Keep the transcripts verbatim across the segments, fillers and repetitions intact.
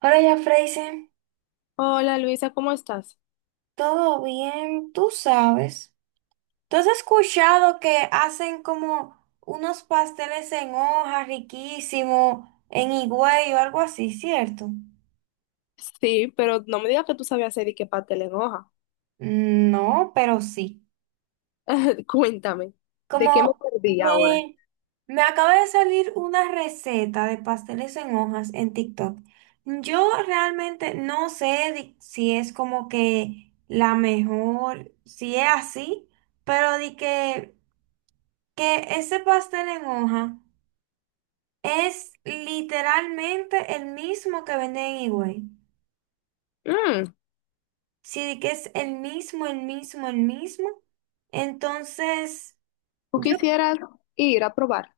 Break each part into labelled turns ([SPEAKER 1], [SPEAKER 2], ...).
[SPEAKER 1] Ahora ya, Freisen,
[SPEAKER 2] Hola Luisa, ¿cómo estás?
[SPEAKER 1] todo bien, tú sabes. ¿Tú has escuchado que hacen como unos pasteles en hoja riquísimos en Higüey o algo así, cierto?
[SPEAKER 2] Sí, pero no me digas que tú sabías hacer y que pastel en hoja.
[SPEAKER 1] Mm, No, pero sí.
[SPEAKER 2] Cuéntame, ¿de qué me
[SPEAKER 1] Como
[SPEAKER 2] perdí ahora?
[SPEAKER 1] me, Me acaba de salir una receta de pasteles en hojas en TikTok. Yo realmente no sé di- si es como que la mejor, si es así, pero di que... que ese pastel en hoja es literalmente el mismo que venden en Higüey.
[SPEAKER 2] Mm,
[SPEAKER 1] Sí, que es el mismo, el mismo, el mismo. Entonces,
[SPEAKER 2] ¿tú
[SPEAKER 1] yo,
[SPEAKER 2] quisieras ir a probar?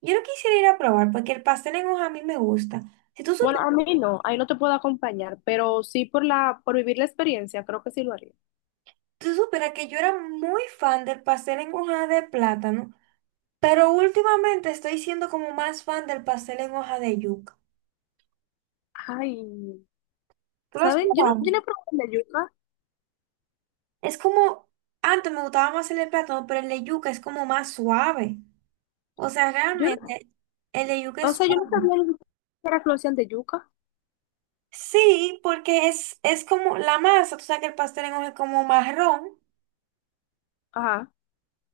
[SPEAKER 1] yo lo quisiera ir a probar porque el pastel en hoja a mí me gusta. Si tú
[SPEAKER 2] Bueno,
[SPEAKER 1] supieras,
[SPEAKER 2] a mí no, ahí no te puedo acompañar, pero sí por la, por vivir la experiencia, creo que sí lo haría.
[SPEAKER 1] tú supieras que yo era muy fan del pastel en hoja de plátano, pero últimamente estoy siendo como más fan del pastel en hoja de yuca.
[SPEAKER 2] Ay,
[SPEAKER 1] ¿Tú lo has
[SPEAKER 2] ¿sabes? Yo no,
[SPEAKER 1] probado?
[SPEAKER 2] yo no he probado el de yuca.
[SPEAKER 1] Es como, antes me gustaba más el de plátano, pero el de yuca es como más suave. O sea,
[SPEAKER 2] Yo no-
[SPEAKER 1] realmente el de yuca
[SPEAKER 2] O
[SPEAKER 1] es
[SPEAKER 2] sea, yo no
[SPEAKER 1] suave.
[SPEAKER 2] sabía ni siquiera que lo hacían de yuca.
[SPEAKER 1] Sí, porque es, es como la masa. Tú sabes que el pastel en hoja es como marrón,
[SPEAKER 2] Ajá.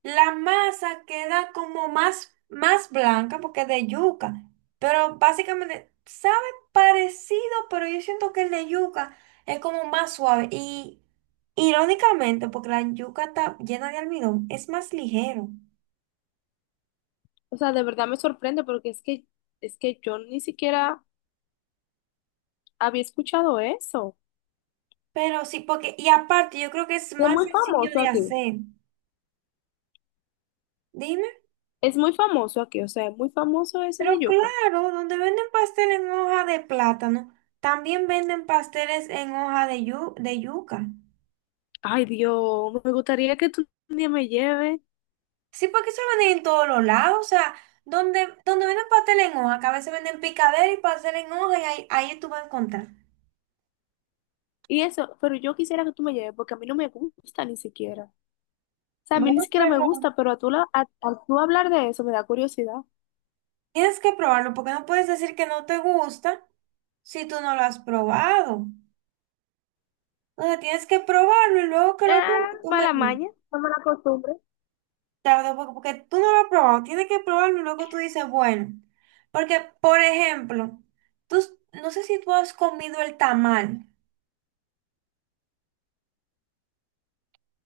[SPEAKER 1] la masa queda como más, más blanca porque es de yuca, pero básicamente sabe parecido, pero yo siento que el de yuca es como más suave y, irónicamente, porque la yuca está llena de almidón, es más ligero,
[SPEAKER 2] O sea, de verdad me sorprende porque es que, es que yo ni siquiera había escuchado eso.
[SPEAKER 1] pero sí, porque, y aparte, yo creo que es
[SPEAKER 2] Es
[SPEAKER 1] más
[SPEAKER 2] muy
[SPEAKER 1] sencillo
[SPEAKER 2] famoso
[SPEAKER 1] de
[SPEAKER 2] aquí.
[SPEAKER 1] hacer. Dime.
[SPEAKER 2] Es muy famoso aquí, o sea, es muy famoso ese de
[SPEAKER 1] Pero
[SPEAKER 2] yuca.
[SPEAKER 1] claro, donde venden pastel en hoja de plátano también venden pasteles en hoja de, yu- de yuca.
[SPEAKER 2] Ay, Dios, me gustaría que tú un día me lleves.
[SPEAKER 1] Sí, porque eso lo venden en todos los lados. O sea, donde, donde venden pastel en hoja, que a veces venden picadera y pastel en hoja, y ahí, ahí tú vas a encontrar.
[SPEAKER 2] Y eso, pero yo quisiera que tú me lleves porque a mí no me gusta ni siquiera. O sea, a mí
[SPEAKER 1] Bueno,
[SPEAKER 2] ni siquiera me
[SPEAKER 1] pero
[SPEAKER 2] gusta, pero a tú, la, a, a tú hablar de eso me da curiosidad.
[SPEAKER 1] tienes que probarlo, porque no puedes decir que no te gusta si tú no lo has probado. Entonces tienes que probarlo y luego que lo
[SPEAKER 2] Ah,
[SPEAKER 1] pruebes, tú me
[SPEAKER 2] mala
[SPEAKER 1] dices.
[SPEAKER 2] maña, no, mala costumbre.
[SPEAKER 1] Tarde, porque, porque tú no lo has probado, tienes que probarlo y luego tú dices, bueno, porque, por ejemplo, tú, s- no sé si tú has comido el tamal,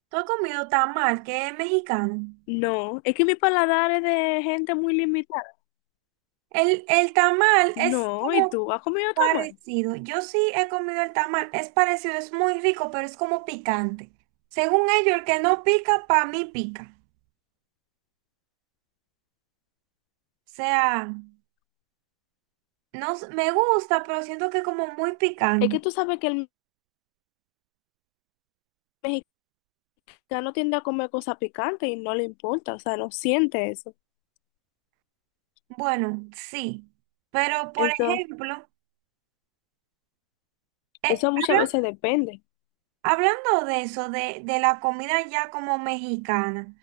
[SPEAKER 1] tú has comido tamal, que es mexicano.
[SPEAKER 2] No, es que mi paladar es de gente muy limitada.
[SPEAKER 1] El, el tamal es
[SPEAKER 2] No, ¿y
[SPEAKER 1] como
[SPEAKER 2] tú has comido tamal?
[SPEAKER 1] parecido. Yo sí he comido el tamal, es parecido, es muy rico, pero es como picante. Según ellos, el que no pica, para mí pica. O sea, no, s- me gusta, pero siento que es como muy
[SPEAKER 2] Es
[SPEAKER 1] picante.
[SPEAKER 2] que tú sabes que el mexicano tiende a comer cosas picantes y no le importa, o sea, no siente eso.
[SPEAKER 1] Bueno, sí, pero por
[SPEAKER 2] Entonces,
[SPEAKER 1] ejemplo... Eh,
[SPEAKER 2] eso muchas veces
[SPEAKER 1] hablan-
[SPEAKER 2] depende.
[SPEAKER 1] Hablando de eso, de, de la comida ya como mexicana,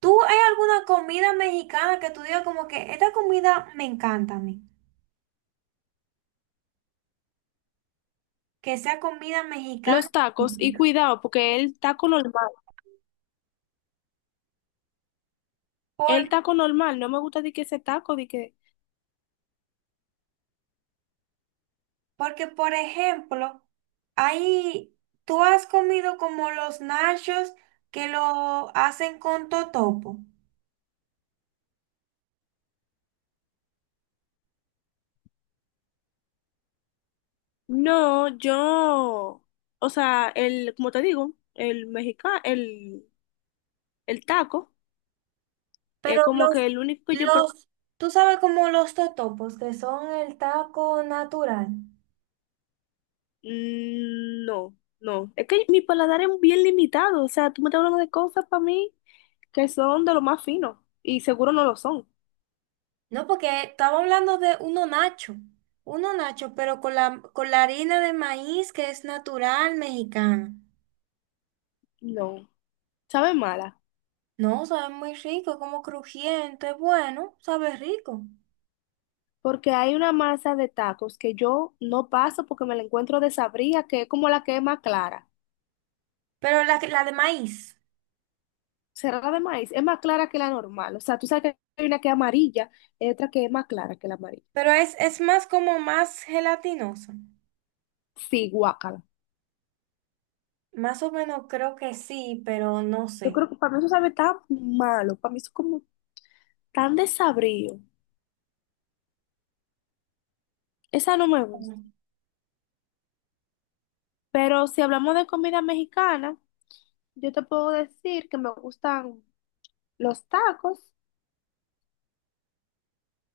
[SPEAKER 1] ¿tú hay alguna comida mexicana que tú digas como que esta comida me encanta a mí? Que sea comida mexicana.
[SPEAKER 2] Los tacos, y cuidado, porque el taco normal, el
[SPEAKER 1] Por,
[SPEAKER 2] taco normal, no me gusta de que ese taco, de que,
[SPEAKER 1] Porque, por ejemplo, ahí, tú has comido como los nachos que lo hacen con totopo,
[SPEAKER 2] no, yo, o sea, el, como te digo, el mexicano, el, el taco, es
[SPEAKER 1] pero
[SPEAKER 2] como
[SPEAKER 1] los,
[SPEAKER 2] que el único que yo, pro-
[SPEAKER 1] los, tú sabes, como los totopos, que son el taco natural.
[SPEAKER 2] mm, no, no, es que mi paladar es bien limitado, o sea, tú me estás hablando de cosas para mí que son de lo más fino, y seguro no lo son,
[SPEAKER 1] No, porque estaba hablando de uno nacho, uno nacho, pero con la, con la harina de maíz, que es natural mexicana.
[SPEAKER 2] no, sabe mala.
[SPEAKER 1] No, sabe muy rico, como crujiente, bueno, sabe rico.
[SPEAKER 2] Porque hay una masa de tacos que yo no paso porque me la encuentro de sabría, que es como la que es más clara.
[SPEAKER 1] Pero la, que- la de maíz,
[SPEAKER 2] Cerrada de maíz, es más clara que la normal. O sea, tú sabes que hay una que es amarilla y otra que es más clara que la amarilla.
[SPEAKER 1] pero es, es más como más gelatinosa.
[SPEAKER 2] Sí, guácala.
[SPEAKER 1] Más o menos creo que sí, pero no
[SPEAKER 2] Yo
[SPEAKER 1] sé.
[SPEAKER 2] creo que para mí eso sabe tan malo, para mí eso es como tan desabrido. Esa no me gusta.
[SPEAKER 1] Mm.
[SPEAKER 2] Pero si hablamos de comida mexicana, yo te puedo decir que me gustan los tacos,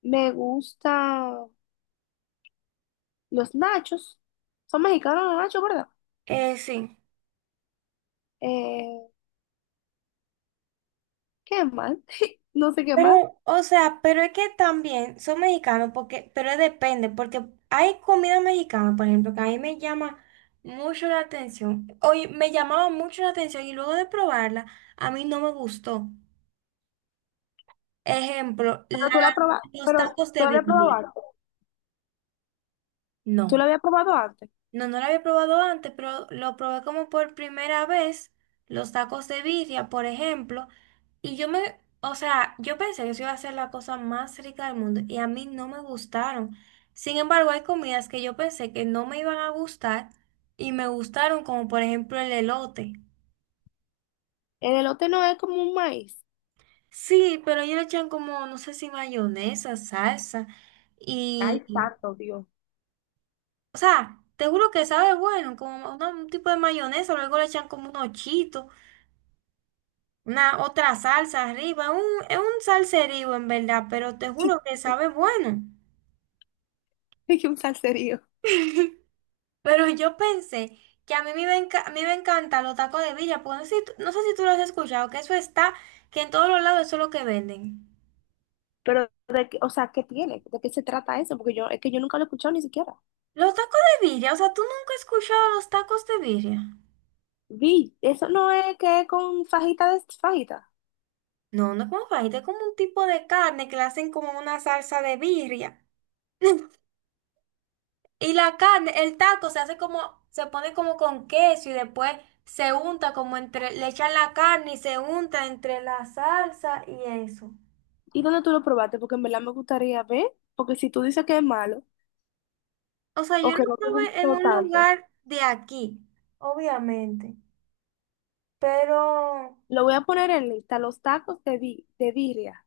[SPEAKER 2] me gustan los nachos. Son mexicanos los nachos, ¿verdad?
[SPEAKER 1] Eh, sí.
[SPEAKER 2] Eh, ¿Qué más? No sé qué
[SPEAKER 1] Pero,
[SPEAKER 2] más.
[SPEAKER 1] o sea, pero es que también son mexicanos, porque, pero depende, porque hay comida mexicana, por ejemplo, que a mí me llama mucho la atención. Hoy me llamaba mucho la atención y luego de probarla, a mí no me gustó. Ejemplo, la-
[SPEAKER 2] Pero tú la probaste,
[SPEAKER 1] los
[SPEAKER 2] pero
[SPEAKER 1] tacos
[SPEAKER 2] tú
[SPEAKER 1] de
[SPEAKER 2] la habías probado
[SPEAKER 1] birria.
[SPEAKER 2] antes. Tú
[SPEAKER 1] No.
[SPEAKER 2] la habías probado antes.
[SPEAKER 1] No, no lo había probado antes, pero lo probé como por primera vez, los tacos de birria, por ejemplo, y yo me, o sea, yo pensé que eso iba a ser la cosa más rica del mundo y a mí no me gustaron. Sin embargo, hay comidas que yo pensé que no me iban a gustar y me gustaron, como por ejemplo el elote.
[SPEAKER 2] El elote no es como un maíz.
[SPEAKER 1] Sí, pero ellos le echan como, no sé si mayonesa, salsa
[SPEAKER 2] Ay,
[SPEAKER 1] y, y-
[SPEAKER 2] santo Dios.
[SPEAKER 1] o sea, te juro que sabe bueno, como una- un tipo de mayonesa. Luego le echan como unos chitos, una otra salsa arriba. Un, es un salserío en verdad, pero te juro que sabe bueno.
[SPEAKER 2] Es un salserío.
[SPEAKER 1] Pero yo pensé que a mí me iba a, enca- me iba a encantar los tacos de villa, porque no sé, si tú- no sé si tú lo has escuchado, que eso está, que en todos los lados eso es lo que venden.
[SPEAKER 2] Pero, de, qué- o sea, ¿qué tiene? ¿De qué se trata eso? Porque yo, es que yo nunca lo he escuchado ni siquiera.
[SPEAKER 1] Los tacos de birria, o sea, tú nunca has escuchado los tacos de birria.
[SPEAKER 2] Vi, eso no es que es con fajita de fajita.
[SPEAKER 1] No, no es como fajita, es como un tipo de carne que le hacen como una salsa de birria. Y la carne, el taco se hace como, se pone como con queso y después se unta como entre, le echan la carne y se unta entre la salsa y eso.
[SPEAKER 2] ¿Y dónde tú lo probaste? Porque en verdad me gustaría ver. Porque si tú dices que es malo
[SPEAKER 1] O sea,
[SPEAKER 2] o
[SPEAKER 1] yo
[SPEAKER 2] que
[SPEAKER 1] lo
[SPEAKER 2] no te
[SPEAKER 1] probé en
[SPEAKER 2] gustó
[SPEAKER 1] un
[SPEAKER 2] tanto,
[SPEAKER 1] lugar de aquí, obviamente, pero,
[SPEAKER 2] lo voy a poner en lista, los tacos de, bi- de birria.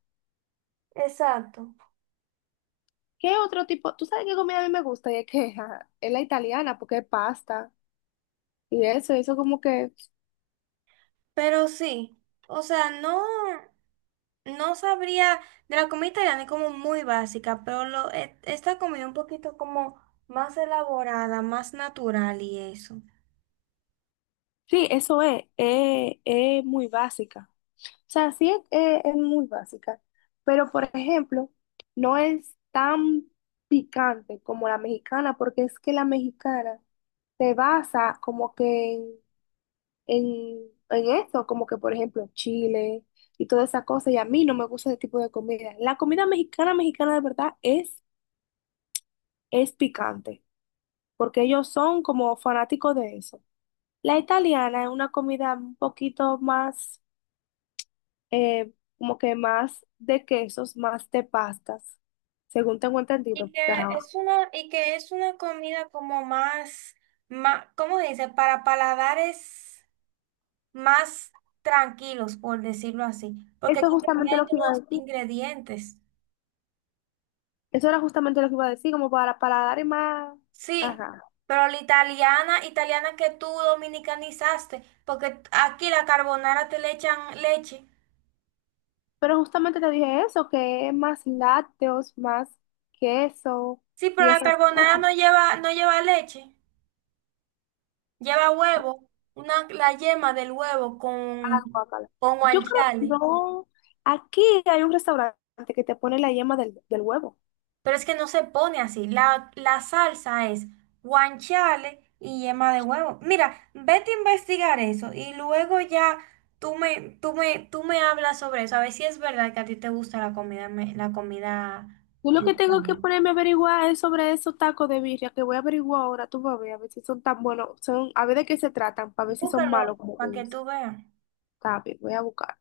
[SPEAKER 1] exacto,
[SPEAKER 2] ¿Qué otro tipo? ¿Tú sabes qué comida a mí me gusta? Y es que ajá, es la italiana, porque es pasta y eso, eso como que,
[SPEAKER 1] pero sí, o sea, no, no sabría, de la comida italiana es como muy básica, pero lo, e- esta comida un poquito como más elaborada, más natural y eso.
[SPEAKER 2] sí, eso es, es, es muy básica. O sea, sí es, es- es muy básica, pero por ejemplo, no es tan picante como la mexicana, porque es que la mexicana se basa como que en, en, en eso, como que por ejemplo chile y toda esa cosa, y a mí no me gusta ese tipo de comida. La comida mexicana, mexicana de verdad es es picante, porque ellos son como fanáticos de eso. La italiana es una comida un poquito más, eh, como que más de quesos, más de pastas, según tengo entendido,
[SPEAKER 1] Y
[SPEAKER 2] porque,
[SPEAKER 1] que
[SPEAKER 2] ajá,
[SPEAKER 1] es una, y que es una comida como más, más, ¿cómo se dice? Para paladares más tranquilos, por decirlo así, porque
[SPEAKER 2] eso es
[SPEAKER 1] tiene
[SPEAKER 2] justamente lo que iba a
[SPEAKER 1] menos
[SPEAKER 2] decir.
[SPEAKER 1] ingredientes.
[SPEAKER 2] Eso era justamente lo que iba a decir, como para, para dar más.
[SPEAKER 1] Sí,
[SPEAKER 2] Ajá.
[SPEAKER 1] pero la italiana, italiana que tú dominicanizaste, porque aquí la carbonara te le echan leche.
[SPEAKER 2] Pero justamente te dije eso, que es más lácteos, más queso
[SPEAKER 1] Sí, pero
[SPEAKER 2] y
[SPEAKER 1] la
[SPEAKER 2] eso.
[SPEAKER 1] carbonara no lleva, no lleva leche, lleva huevo, una, la yema del huevo
[SPEAKER 2] Ah,
[SPEAKER 1] con,
[SPEAKER 2] guacala.
[SPEAKER 1] con
[SPEAKER 2] Yo creo,
[SPEAKER 1] guanciale.
[SPEAKER 2] no, aquí hay un restaurante que te pone la yema del, del huevo.
[SPEAKER 1] Pero es que no se pone así. La, la salsa es guanciale y yema de huevo. Mira, vete a investigar eso y luego ya tú me, tú me, tú me hablas sobre eso. A ver si es verdad que a ti te gusta la comida, me- la comida,
[SPEAKER 2] Yo lo
[SPEAKER 1] eh,
[SPEAKER 2] que tengo que
[SPEAKER 1] italiana.
[SPEAKER 2] ponerme a averiguar es sobre esos tacos de birria que voy a averiguar ahora, tú vas a ver, a ver si son tan buenos, son, a ver de qué se tratan, para ver si son
[SPEAKER 1] Búscalo
[SPEAKER 2] malos como
[SPEAKER 1] para
[SPEAKER 2] tú
[SPEAKER 1] que
[SPEAKER 2] dices.
[SPEAKER 1] tú veas.
[SPEAKER 2] Está bien, voy a buscar.